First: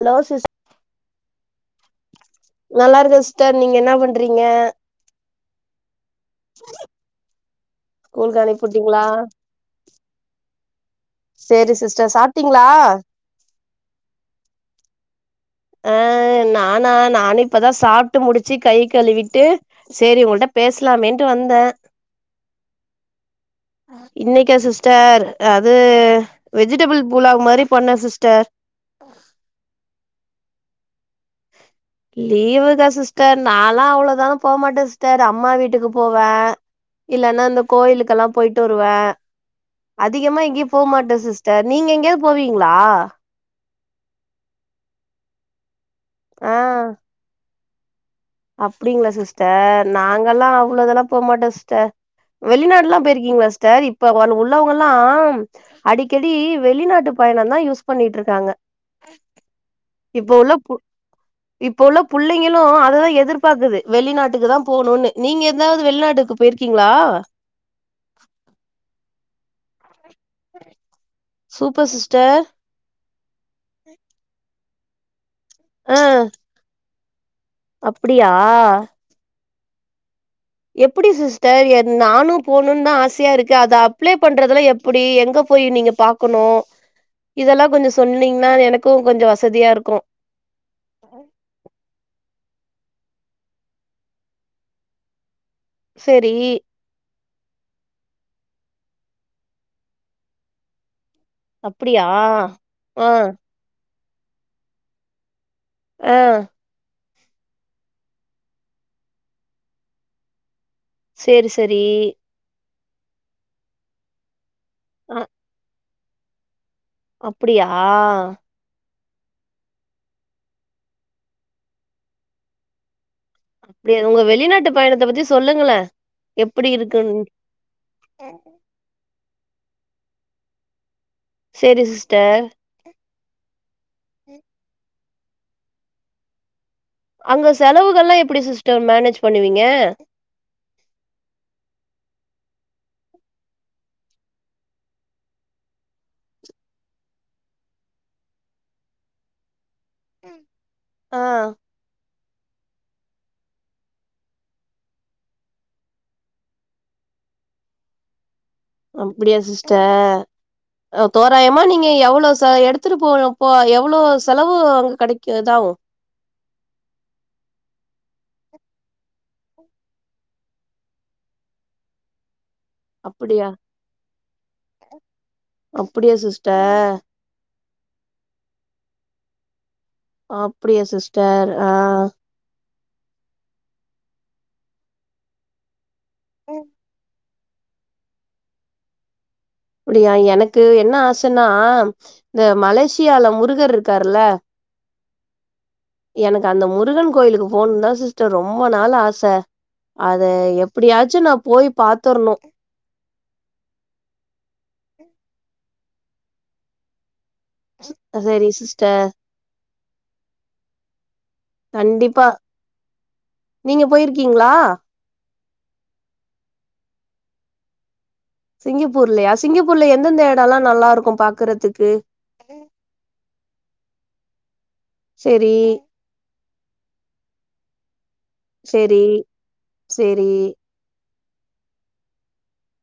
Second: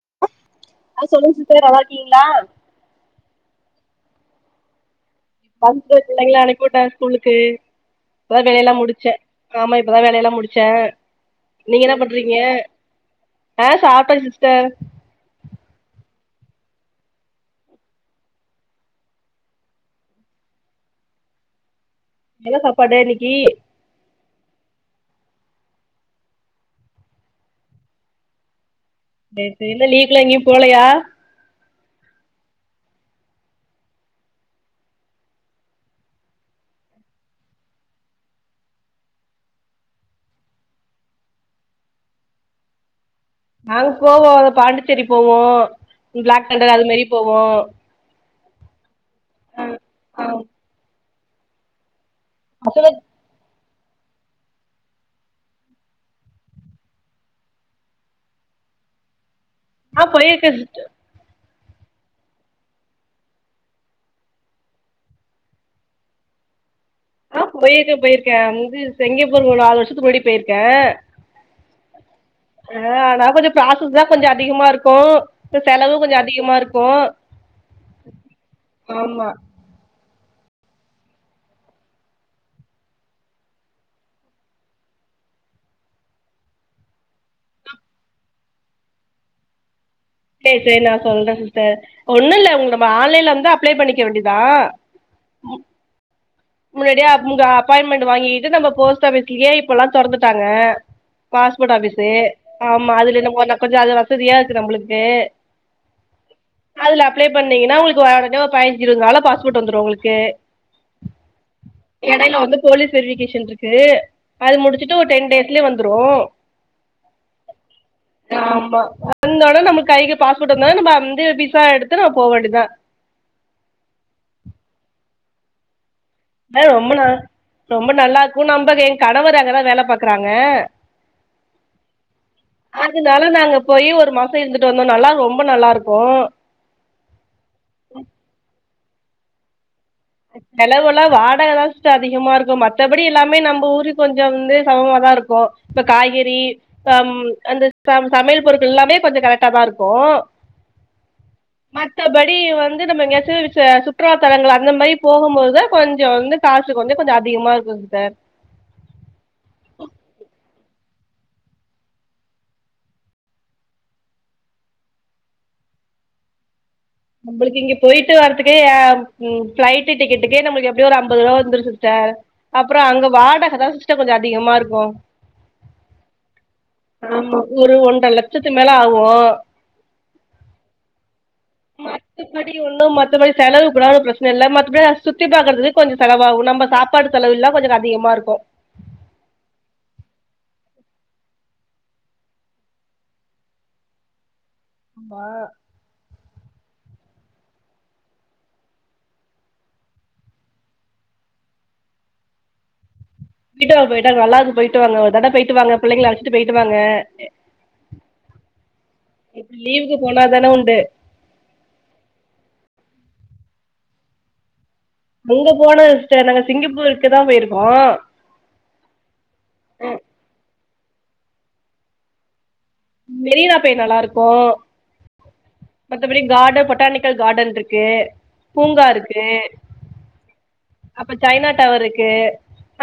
hello sis ஆ சொல்லுங்க sister நல்லா இருக்கீங்ளா நல்லா இருக்கே சிஸ்டர் நீங்க என்ன பண்றீங்க வந்து பிள்ளைங்கள அனுப்பி விட்டே ஸ்கூலுக்கு ஸ்கூலுக்கு இப்பதா வேல அனுப்பிவுட்டீங்களா முடிச்சே ஆமா இப்பதா வேலயெல்லா முடிச்சே சேரி நீங்க என்ன சிஸ்டர் பண்றீங்க சாப்டீங்ளா ஆ சாப்டே சிஸ்டர் அ நானா நானு இப்பதா சாப்புட்டு முடிச்சி கை கழுவிட்டு சேரி உங்ககிட்ட பேசலாமேன்ட்டு வந்தே என்ன சாப்பாடு இன்னிக்கி இன்னைக்கா சிஸ்டர் அது வெஜிடெபிள் புலாவ் மாரி பண்னே சிஸ்டர் சரி சரி இல்ல லிவ்க்குலா எங்கயு போலயா [inaudible] லீவுதா சிஸ்டர் நலா அவ்ளோ தூரோ போமாட்ட சிஸ்டர் அம்மா வீட்டுக்கு போவே இல்லன்னா இந்த கோயிலுக்கெல்லா போயிட்டு வருவே அதிகமா எங்கேயு போமாட்டே சிஸ்டர் நீங்க எங்கயாவது போவீங்களா நாங்க போவோ அத பாண்டிச்சேரி போவோ பிளாக்தண்டர் அது மாரி போவோ அப்படிங்களா ஆ சிஸ்டர் ஆ நாங்கல்லா அவ்வளோதெல்லா போமாட்டோ சிஸ்டர் பசங்க வெளிநாடுல்லா போயிருக்கீங்களா சிஸ்டர் இப்ப வ உள்ளவங்கல்லா அடிக்கடி வெளிநாட்டு பயணந்தா யூஸ் பண்ணிட்டு இருக்காங்க ஆ இப்ப போயிருக்கே உள்ள பு சிஸ்டர் இப்ப உள்ள புள்ளைங்களு அததா எது எதிர்பாக்குது வெளிநாட்டுக்கு தா போணுனு நீங்க எதாவது வெளிநாட்டுக்கு போயிருக்கீங்களா ஆ போயிருக்கே போயிருக்கே வந்து செங்கபோரு ஆறு வருஷத்துக்கு முன்னடி போயிருக்கே சூப்பர் சிஸ்டர் ஆ ஆனா கொஞ்ச ப்ராசஸ் தா கொஞ்ச அதிகமா இருக்கு செலவு ஆ கொஞ்ச அதிகமா இருக்கு அப்டியா ஆமா எப்படி சிஸ்டர் ஏ நானு போகணுன்னு தா ஆசையா இருக்கு அத அப்ளை பண்றதுல எப் அப்டி எங்க போயி நீங்க பாக்கணு இதெல்லா கொஞ்சோ சொன்னீங்கன்னா எனக்கு கொஞ்ச வசதியா இருக்கு சரி சரி நா சொல்றே சிஸ்டர் ஒண்ணுல்ல உங்க ஆன்லைன்ல வந்து அப்ளை பண்ணிக்க வேண்டியதா சரி முன்னாடியா அப்ங்க அப்பயின்மெண்ட் வாங்கிகிட்டு நம்ம போஸ்ட் ஆபிஸ்குக்கே இப்பொல்லா தொறந்துட்டாங்க பாஸ்போர்ட் அப்டியா ஆபிஸு ஆமா ஆ அதுல நம்மன்னா கொஞ்சோ அது வசதியா இருக்கு நம்மளுக்கு ஆ அதுல அப்ளை பண்ணீங்கன்னா உங்களுக் பயஞ்சு இருவதுனால பாஸ்போர்ட் வந்துரு உங்களுக்கு சேரி சரி வந்து போலீஸ் வெரிபிகேஷன் இருக்கு அது முடிச்சுட்டு ஒரு அ டென் டேஸ்லயே வந்துரு அப்டியா ஆமா வந்த உடே நம்ம கைக்கு பாஸ்போர்ட் வந்த நம்ம அந்த விசா எடுத்து நாம போ வேண்டியதா அப்டியா உங்க வெளிநாட்டு பயணத்த பத்தி சொல்லுங்கள ஆ ரொம்ப நா ரொம்ப நல்லாருக்கு நம்ம எ கணவர் அங்கதா வேல பாக்குறாங்க சரி சிஸ்டர் அதனால நாங்க போயி ஒரு மாச இருந்துட்டு வந்தோ நல்லா ரொம்ப நல்லாருக்கு அங்க செலவுகள்லா எப்டி சிஸ்டர் மேனேஜ் பண்ணுவீங்க செலவல்லா வாடகதா சிஸ்டர் அதிகமா இருக்கு மத்தபடி எல்லாமே நம்ம ஊருக்கு கொஞ்சம் வந்து சமமாதா இருக்கு இப்ப காய்கறி அம் அந்த சம் சமையல் பொருட்கள் எல்லாமே கொஞ்ச கரெக்டா தா இருக்கு போ ஆ மத்தபடி வந்து நம்ம எங்காச் சிரிசா சுற்றுலாத்தலங்கள் அந்த மாரி போகும்போது தா கொஞ்ச வந்து காசு வந்து கொஞ்ச அதிகமா இருக்கு சார் அப்டியா சிஸ்டர் அ தோராயமா நீங்க எவ்ளோ ச எடுத்துட்டு போ எவ்வளோ செலவு அங்க கெடைக்கு இதாவு நம்மளுக்கு இங்க போயிட்டு வர்றதுக்கே ஏ ம் பிளைட் டிக்கெட்டுக்கே நம்மளுக்கு எப்டியோ ஒரு ஐம்பது ரூபா வந்துரு சிஸ்டர் அப்பறோ அங்க அப்டியா வாடகதா சிஸ்டர் கொஞ்ச அதிகமா இருக்கு அப்படியா சிஸ்டர் ஆமா ஒரு ஒன்ற லட்சத்து மேல ஆகு அப்டியா சிஸ்டர் அ மத்தபடி ஒன்னு மத்தபடி செலவுகுடாதா ப்ரச்சன இல்ல மத்தடி நா சுத்தி பாக்குறதுக் கொஞ்சோ செலவாகு நம்ம சாப்பாடு செலவில்ல கொஞ்சோ அதிகமா இருக்கு அப்டியா எனக்கு என்ன ஆசனா இந்த மலேசியால முருகர் இருக்காருல ஆமா எனக்கு அந்த முருகன் கோயிலுக்கு போணுன்தா சிஸ்டர் ரொம்ப நாள் ஆச அத எப்டியாச்சு நா போய் பாத்தர்ணு போய்ட்டாங்க போய்ட்டாங்க நல்ல இருக்கு போயிட்டு வாங்க ஒரு தட போயிட்டு வாங்க புள்ளைங்கள அழச்சுட்டு போயிட்டு வாங்க சரி சிஸ்டர் இப்ப லீவுக்கு போனாதான உண்டு கண்டிப்பா நீங்க போயிருக்கீங்ளா அங்க போனதுல்ல சிஸ்டர் நாங்க சிங்கப்பூருக்குதா போய்ருக்கோ சிங்கப்பூர்லயா சிங்கப்பூர்ல எந்தெந்த எடலா நல்லாருக்கு பாக்கறதுக்கு மெரினா போய் நல்லாருக்கு செரி மத்தபடி கார்டன் பொட்டானிக்கல் காட்டன்ருக்கு பூங்கா செரி இருக்கு செரி அப்ப சைனா டவர் இருக்கு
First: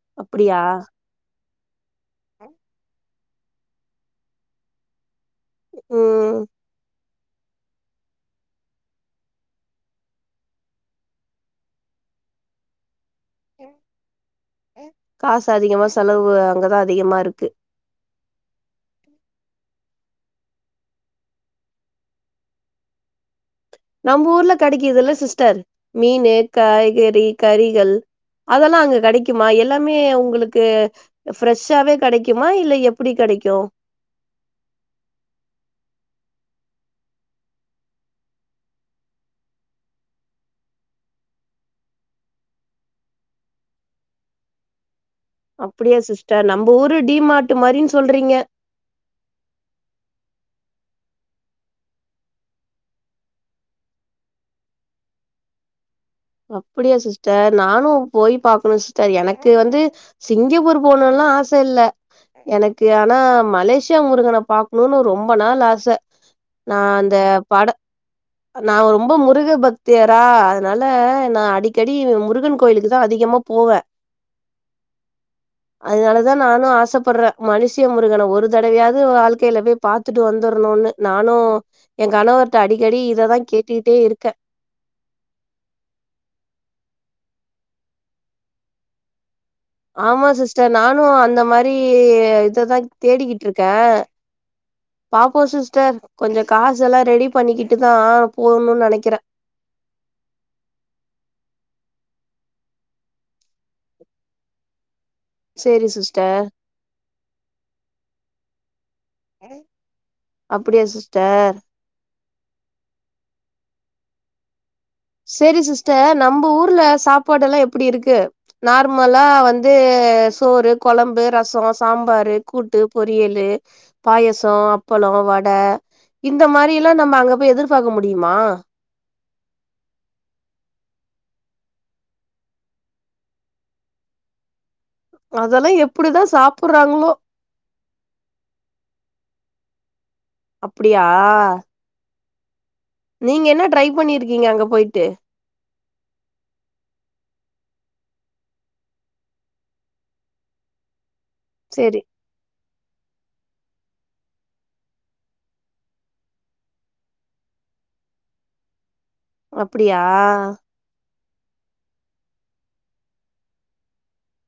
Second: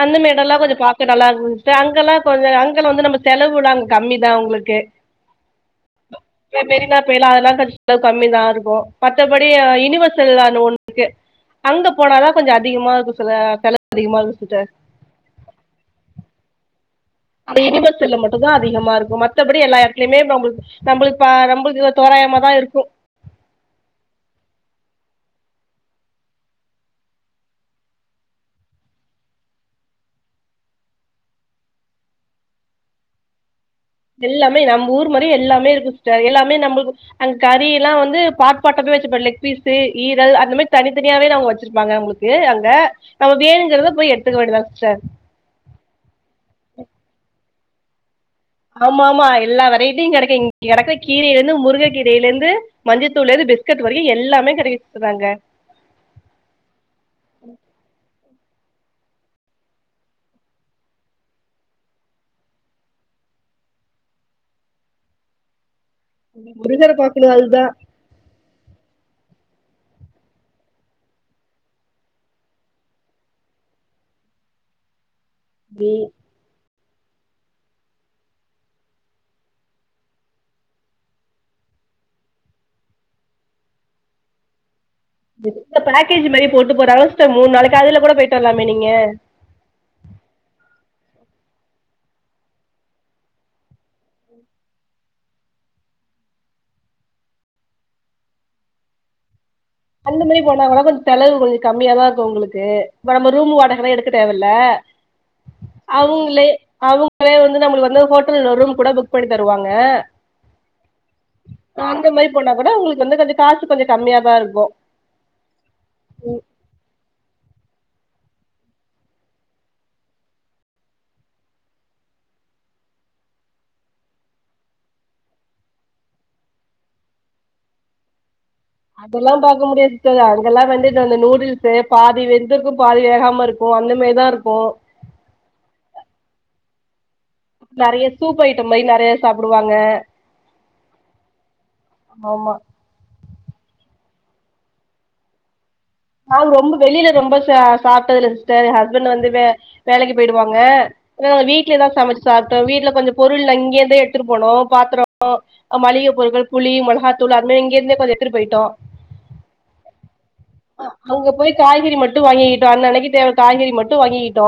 அந்த மேடலா அப்டியா கொஞ்சோ பாக் நல்லாருக்கு சிஸ்டர் அங்கல்லா கொஞ்சோ அங்க வந்து நம்ம செலவுலா அங்க கம்மிதா உங்குளுக்கு ம் மெ மெரினா ல்லா அதெல்லா கம்மிதாருக்கு மத்தபடி யூனிவர்சல்ல அந்த ஒன்னுருக்கு அங்க போனாதா கொஞ்சோ அதிகமா இருக்கு செலவு அதிகமா இருக்கு சிஸ்டர் காசு அதிகமா செலவு அங்கதா அதிகமா இருக்கு அந்த யுனிவர்சல்ல மட்டுதா அதிகமா இருக்கு மத்தபடி எல்லா எடத்திலயுமே நம்முளுக்கு நம்புளுக் பா நம்புளுக்கு தோராயமாதா இருக்கு நம்ம ஊர்ல கெடைக்குதுல சிஸ்டர் மீனு காய்கறி கறிகள் அதெல்லா அங்க கடைக்குமா எல்லாமே உங்குளுக்கு ஃப்ரெஷ்ஷாவே கடைக்குமா இல்ல எப்புடி கடைக்கு எல்லாமே நம்ம ஊர் மாரி எல்லாமே இருக்கு சிஸ்டர் எல்லாமே நம்ளுக்கு அங்க கறிலா வந்து பாட் பாட்டாவே வெச்சிப்பாங் லெக் பீஸு ஈரல் அந்த மாரி தனித்தனியாவேதா அவுங்க வெச்சிருப்பாங்க உங்குளுக் கு அங்க நம்ம வேணுங்கறத போய் எடுத்துக்க வேண்டிதா சிஸ்டர் அப்புடியா சிஸ்டர் நம்ப ஊரு டி மார்டு மாரின் சொல்றீங்க ஆமா ஆமா எல்லா வெரைட்டியு கடைக்கு இங்க கடக்க கீரைல இருந்து முருக கீரைல இருந்து மஞ்சத்தூள்லருந்து பிஸ்கெட் வரிக்கு எல்லாமே கடைக்கு சிஸ்டர் அங்க அப்புடியா சிஸ்டர் நானு போய் பாக்கணு சிஸ்டர் எனக்கு வந்து சிங்கப்பூர் போனுலா ஆச இல்ல எனக்கு ஆனா மலேசியா முருகன பாக்கணுனு ரொம்ப நாள் ஆச நா முருகர அந்த பாக்கணு அதுதா பட நா ரொம்ப முருக பக்தியரா அதனால நா அடிக்கடி முருகன் கோயிலுக்குதா அதிகமா போவே ம் அதனாலதா அதா நானு ஆசப்பட்றே மலேசியா முருகன ஒரு தடவயாது வாழ்க்கைல போய் பாத்துட்டு வந்துரணூனு நானு எ கணவர்ட்ட அடிக்கடி இததா கேட்டுகுட்டே இருக்கே இந்த பேக்கேஜ் மாரி போட்டு போறாங்க சிஸ்டர் மூண் நாளைக்கு அதுல கூட போய்ட்டு வர்லாமே நீங்க ஆமா சிஸ்டர் நானு அந்த மாரி இததா தேடிக்குட்ருக்கே பாப்போ சிஸ்டர் கொஞ்சோ காசல்லா ரெடி பண்ணிக்குட்டுதா போணுன் நெனைக்குற அந்த மாரி போனாகூட கொஞ்சோ செலவு கொஞ்சோ கம்மியாதா இருக்கு உங்குளுக்கு இப்ப நம்ம ரூமு வாடகலா எடுக்க தேவல்ல சேரி சிஸ்டர் அவுங்ளே அவ்ங்களே வந்து நம்மளுக்கு வந்து ஹோட்டல ஒரு ரூம் கூட புக் பண்ணி தருவாங்க அப்டியா சிஸ்டர் ஆ அந்த மாரி போனா கூட உங்களுக்கு வந்து கொஞ்ச காசு கொஞ்ச கம்மியா தா இருக்கு சேரி சிஸ்டர் நம்ப ஊர்ல சாப்பாடெல்லா எப்டி இருக்கு நார்மலா வந்து சோறு கொழம்பு ரச சாம்பாரு கூட்டு பொரியலு பாயசோ அப்பள வட இந்த மாரியெல்லா நம்ம அங்க போய் எதிர்பாக்க முடியுமா அதல்லா பாக்க முடியாது சிஸ்டர் அங்கலா வந்து இது அந்த நூடுல்ஸு பாதி வெந்திருக்கு பாதி வேகாமருக் இப்போ அந்த மெய்தா இருக்கு அதெல்லா எப்டிதா சாப்புட்றாங்களோ நெறைய சூப் ஐட்டம் மாரி நெறையா சாப்டுவாங்க அப்டியா ஆமா நீங்க என்ன ட்ரை பண்ணிருக்கீங்க அங்க போயிட்டு நாங் ரொம்ப வெளில ரொம்ப சா சாப்ட்டதில்ல சிஸ்டர் எ ஹஸ்பண்ட் வந்து வே வேலைக்கு போயிடுவாங்க நா வீட்லேதா சேரி சமச்சு சாப்ட்டே வீட்ல கொஞ்ச பொருள் அங்கெருந்தே எடுத்துட்டு போனோ பாத்தரோ அ மளிக பொருட்கள் புளி மொளகாத்தூளு அது மாரி இங்கருந்தே கொஞ்ச எடுத்துட்டு போயிட்டோ அப்டியா அங்க போய் காய்கறி மட்டு வாங்கிக்கிட்டோ அன் அன்னைக்கி தேவ காய்கறி மட்டு வாங்கிக்கிட்டோ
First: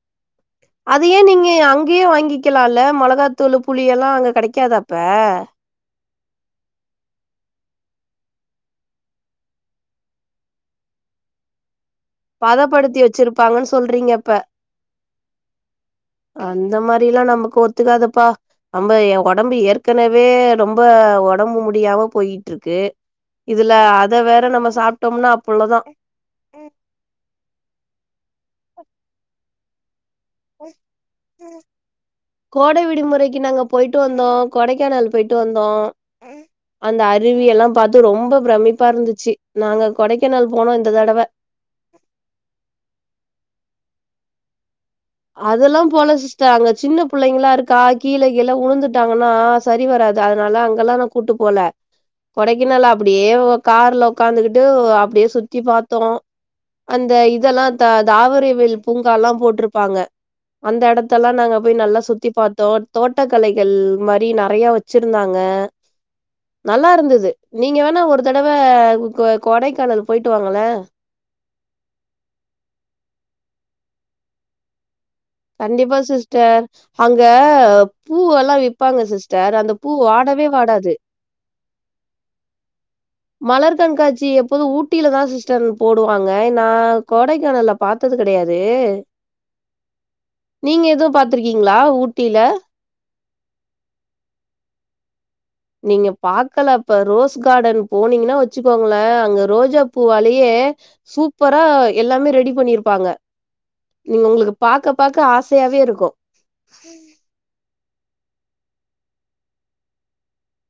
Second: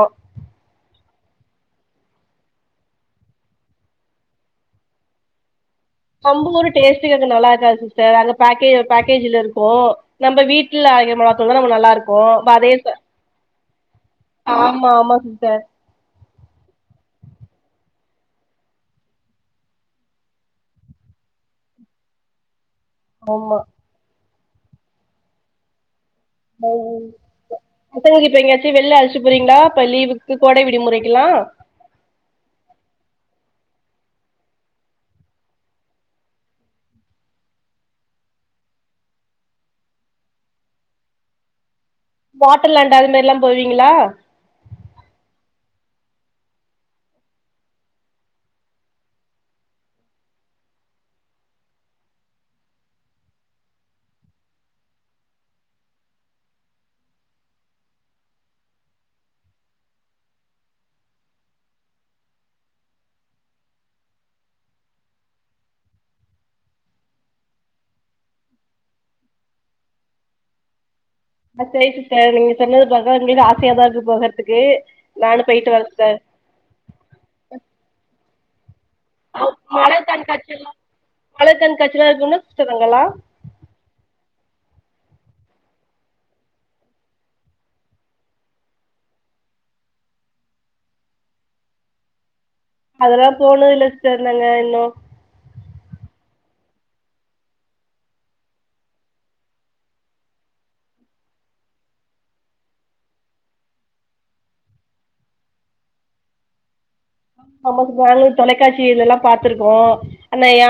அது ஏ நீங்க அங்கே வாங்கிக்கலால மொளகாத்தூளு புளியெல்லா அங்க கெடைக்காதா அப்ப நம்பவூரு டேஸ்ட்டுக்கு அது நல்ல இருக்காது சிஸ்டர் அங்க பேக்கே பேக்கேஜுல இருக்கு நம்ப வீட்டுல ஆரைக்கிற மொளகாத்தூளு தா நமக்கு நல்லாருக்கு ஓ வரேன்ட்ட பதப்படுத்தி வச்சிருப்பாங்கன்னு சொல்றீங்க அப்ப ஆமா ஆமா சிஸ்டர் அந்த மாரிலா நமக்கு ஒத்துக்காதுப்பா நம்ம எ ஒடம்பு ஏற்கனவே ரொம்ப ஒடம்பு முடியாம போயிட்ருக்கு ஆமா இதுல அத வேற நம்ம சாப்ட்டம்னா அவ்வளதா முத்தழகு இப்ப எங்காச்சு வெள்ல அழச்சு போறீங்ளா இப்ப லீவுக்கு கு கோடை விடுமுறைக்குலா கோடை விடுமுறைக்கு நாங்க போயிட்டு வந்தோ கொடைக்கானல் போயிட்டு வந்தோ அந்த அருவியெல்லா பாத்து ரொம்ப பிரமிப்பா இருந்துச்சு நாங்க கொடைக்கானல் போனோ இந்த தடவ வாட்டர்லாண்ட் அது மாரிலா போவீங்களா அதெல்லா போல சிஸ்டர் அங்க சின்ன புள்ளைங்கலா இருக்கா கீழ கீழ உழுந்துட்டாங்கனா சரி வராது அதனால அங்கலா நா கூட்டு போல கொடைக்கானல அப்டியே இவ கார்ல ஒக்காந்துகிட்டு அப்டியே சுத்தி பாத்தோ அந்த இதேல்லா த தாமரைவேல் பூங்காலா போட்ருப்பாங்க அந்த எடத்தலா நாங்க போய் நல்லா சுத்தி பாத்தோ தோட்டக்கலைகள் மாரி நெறையா வச் ச்சுருந்தாங்க நல்லா இருந்தது நீங்க வேணா ஒரு தடவ கொ கொடைக்கானல் போயிட்டு வாங்களே அ சேரி சிஸ்டர் நீங்க சொன்னது பாக்க எங்களுக்கு ஆசயாதா இருக்கு போகற்த்துக்கு கண்டிப்பா சிஸ்டர் அங்க பூவெல்லா விப்பாங்க சிஸ் ஸ்டர் அந்த பூ மலர் வாடவே கண்காட்சிலா வாடாது மலர் கண்காட்சிலா இருக்கும்ல சிஸ்டர் அங்கலா மலர் கண்காட்சி எப்போது ஊட்டிலதா சிஸ்டர்ன் போடுவாங்க நா கொடைக்கானல்ல பாத்தது கெடையாது நீங்க எது பாத்துருக்கீங்ளா ஊட்டில அதெல்லா போனதில்ல சிஸ்டர் நாங்க இன்னு நீங்க பாக்கலப்ப ரோஸ் கார்டன் போனீங்கன்னா வச்சுக்கோங்களே அங்க ரோஜா பூவாலயே சூப்பரா எல்லாமே ரெடி பண்ணிருப்பாங்க இங்க உங்களுக்கு பாக்க பாக்க ஆசயாவேருக்கு ஆமா நாங்கள தொலைக்காட்சிலெல்லா பாத்துருக்கோ ஆனா யா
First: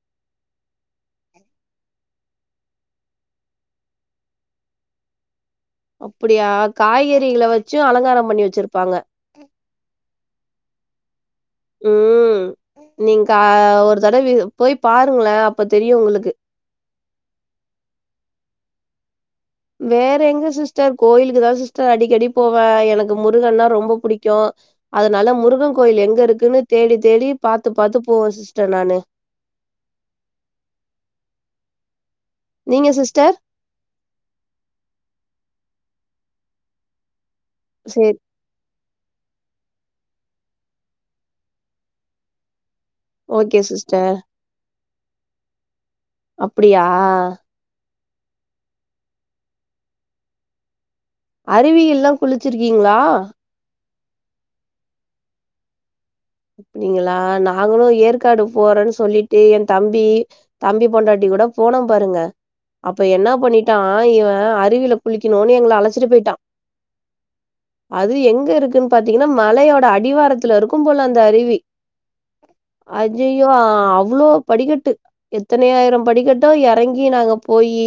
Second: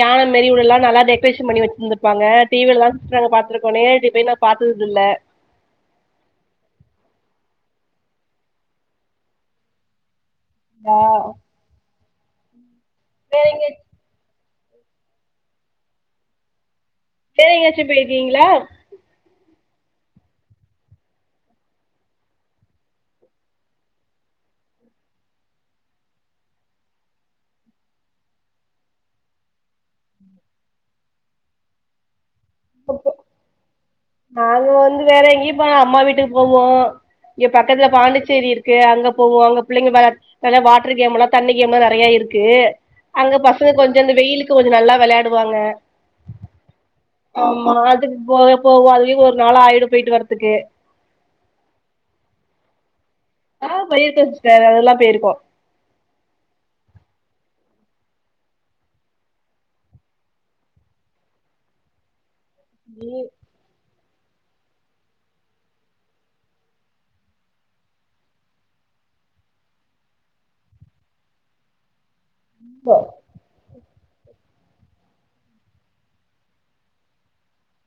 யான மேரி வுல்லா நல்லா டெக்ரேஷன் பண்ணி வெச்சுந்திருப்பாங்க டிவில தா சிஸ்டர் நாங்க பாத்துருக்கோ நேரடி பாத்ததுல்ல அப்டியா காய்கறிகள வெச்சும் அலங்காரம் பண்ணி வெச்சிருப்பாங்க ஆ ம் நீங்க வேற எங்கயாச்சு ஒரு தடவ போய் பாருங்களே அப்ப தெரியு உங்களுக்கு சரி எங்கச்சிப்போயிக்கீங்களா வேற எங்க சிஸ்டர் கோயிலுக்கு தா சிஸ்டர் அடிக்கடி போவ எனக்கு முருகன்னா ரொம்ப புடிக்கு அதனால முருக கோயில் எங்க இருக்குன்னு தேடி தேடி பாத்து பாத்து போவே சிஸ்டர் நானு நீங்க சிஸ்டர் நாங்க வந்து வேற எங்கயு போல அம்மா வீட்டுக்கு போவோ இங்க பக்கத்துல சேரி பாண்டிச்சேரி இருக் கு அங்க போவோ அங்க பிள்ளைங்க வெளா வாட்ர் கேம்மல்லா தண்ணி கேம்லா நெறைய இருக்கு அங்க ஓகே பசங்க கொஞ்சம் சிஸ்டர் அந்த வெயிலுக்கு கொஞ்சம் நல்லா வெளாடுவாங்க அப்டியா ஆமா அதுக்கு போவெ போவோ அதுலயு ஒரு நாள் ஆயிடு போயிட்டு வர்துக்கு அருவியில்லா குளிச்சிருக்கீங்ளா ஆ போயிருக்கோ சிஸ்டர் அதெல்லா போயிருக்கோ அப்டிங்களா நாங்ளும் ஏற்காடு போறன்னு சொல்லிட்டு என் தம்பி தம்பி பொண்டாட்டி கூட போனோம் பாருங்க அப்ப ம் என்னா பண்ணிட் நா இவன் அருவில குளிக்கணுன்னு எங்கள அழச்சிட்டு போய்ட்டா அதுவு எங்க இருக்குனு பாத்தீங்ன்னா மலையோட அடிவாரத்துல இருக்கும் போல அந்த தரிவி அஜய் யோ அவ்ளோ படிகட்டு எத்தனாயிரம் படிகட்டோ எறங்கி நாங்க போயி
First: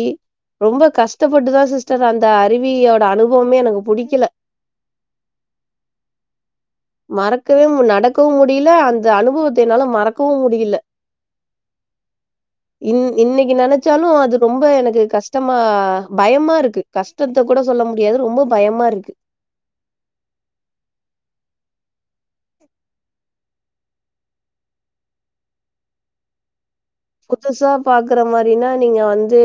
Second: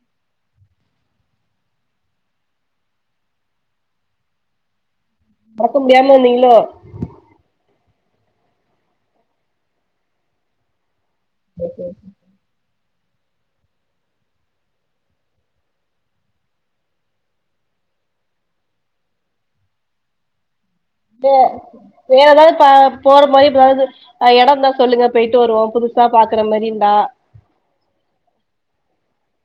ரொம்ப கஷ்டப்பட்டுதா சிஸ்டர் அந்த அருவியோட அனுபவமே எனக்கு புடிக்கல மறக்க முடியாம வந்தீங்ளோ மறக்கவே முல நடக்கவும் முடியல அந்த அனுபவத்த என்னால மறக்கவும் முடியல ஓகே இன் இன்னைக்கி நெனைச்சாலு அது ரொம்ப எனக்கு கஷ்டமா பயமா இருக்கு கஷ்டத்த கூட சொல்ல முடியாது ரொம்ப பயமாருக்கு வே வேற எதாது பா போற மாரி ஏதாவது அஹ் எடந்தா சொல்லுங்க போயிட்டு வருவோ புதுசா பாக்குற மாரி இருந்தா புதுசா பாக்குற மாரினா நீங்க வந்து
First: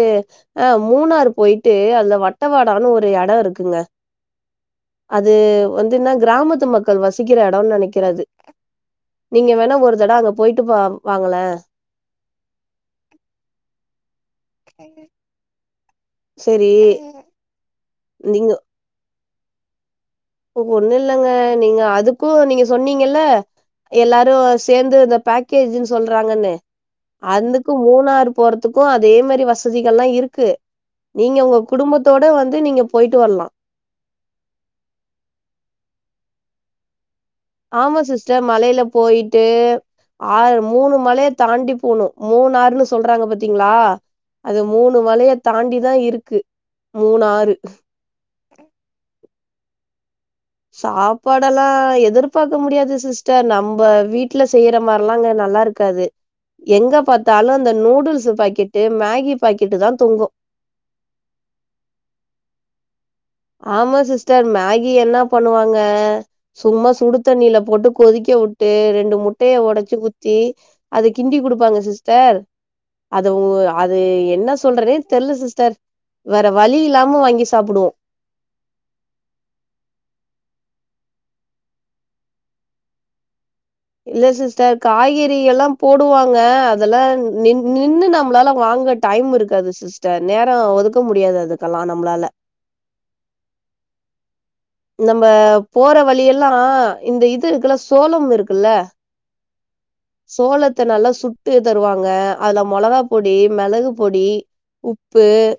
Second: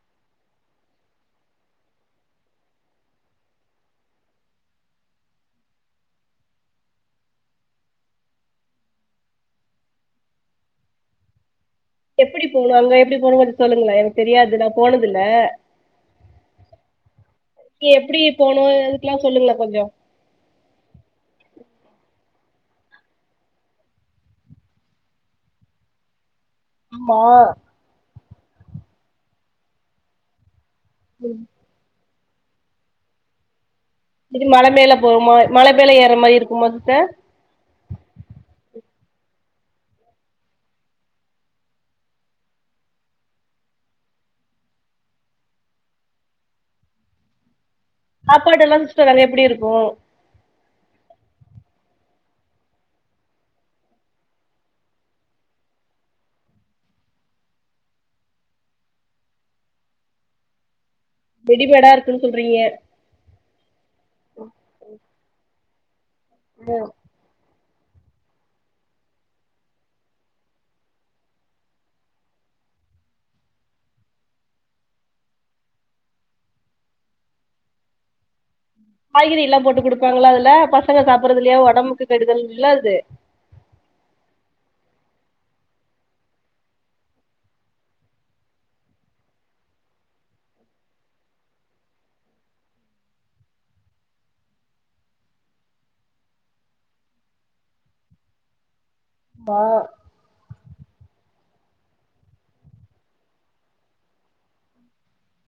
அங் மூணார் போயிட்டு அதுல வட்டவாடான்னு ஒரு எடோ இருக்குங்க அது வந்துன்னா கிராமத்து மக்கள் வசிக்கிற எடோன் நெனைக்கிறே அது நீங்க வேணா ஒரு தட அங்க போயிட்டு பா வாங்களே எப்புடி போவணு அங்க எபுடி போணும் கொஞ் சொல்லுங்ளே எனக்கு தெரியாது நா போனதில்ல சரி எப்டி நீங்க போனு எனுக்கெல்லா சொல்லுங்க கொஞ்சோ ஒண்ணு இல்லங்க நீங்க அதுக்கு நீங்க சொன்னீங்கல்ல எல்லாரு சேந்து இந்த பேக்கேஜ்னு சொல்றாங்கன்னு ஆமா அந்துக்கு மூணாறு போறதுக்கு அதே மேரி வசதிகல்லா இருக்கு நீங்க ம் உங்க குடும்பத்தோட வந்து நீங்க போயிட்டு வர்லா இது மல மேல போமா மல மேல ஏற மாரி இருக்குமா சிஸ்டர் ஆமா சிஸ்டர் மலையில போயிட்டு ஆறு மூணு மலைய தாண்டி போணும் மூணாறுன்னு சொல்றாங்க பாத்தீங்களா அது மூணு மலைய தாண்டிதான் இருக்கு மூணாறு சாப்பாடெல்லாம் சிஸ்டர் அங்க எப்டி இருக்கும் சாப்பாடெல்லாம் எதிர்பாக்க முடியாது சிஸ்டர் நம்ப வீட்ல செய்ற மார்ல்லாம் அங்க நல்லா இருக் க்காது எங்க பாத்தாலும் அந்த நூடுல்ஸ் பாக்கெட்டு மேகி பாக்கெட்டு தான் தொங்கும் ரெடிமேடா இருக்குன்னு சொல்றீங்க ஆமா சிஸ்டர் மேகி என்ன பண்ணுவாங்க சும்மா சுடு தண்ணியில போட்டு கொதிக்க வுட்டு ரெண்டு முட்டையை உடைச்சு ஊத்தி அது கிண்டி குடுப்பாங்க சிஸ்டர் அதவு அது என்ன சொல்றதே தெர்ல சிஸ்டர் வேற வலி இல்லாம வாங்கி சாப்பிடுவோ காய்கறில்லாம் போட்டு கொடுப்பாங்களா அதுல பசங்க சாப்பிடடுறதுலையா உடம்புக்கு கெடுதல் இல்லையா அது இல்ல சிஸ்டர் காய்கறி எல்லாம் போடுவாங்க அதெல்லாம் நி நின்னு நம்மளால வாங்க டைம் இருக்காது சிஸ்டர் நேரம் ஒதுக்க முடியாது அதுக்கெல்லா நம்பளால நம்ம போற வழியெல்லா இந்த இது இருக்குல்லா சோளம் இருக்குல்ல வா சோளத்தை நல்லா சுட்டு தருவாங்க அதுல மொளகா பொடி மிளகு பொடி உப்பு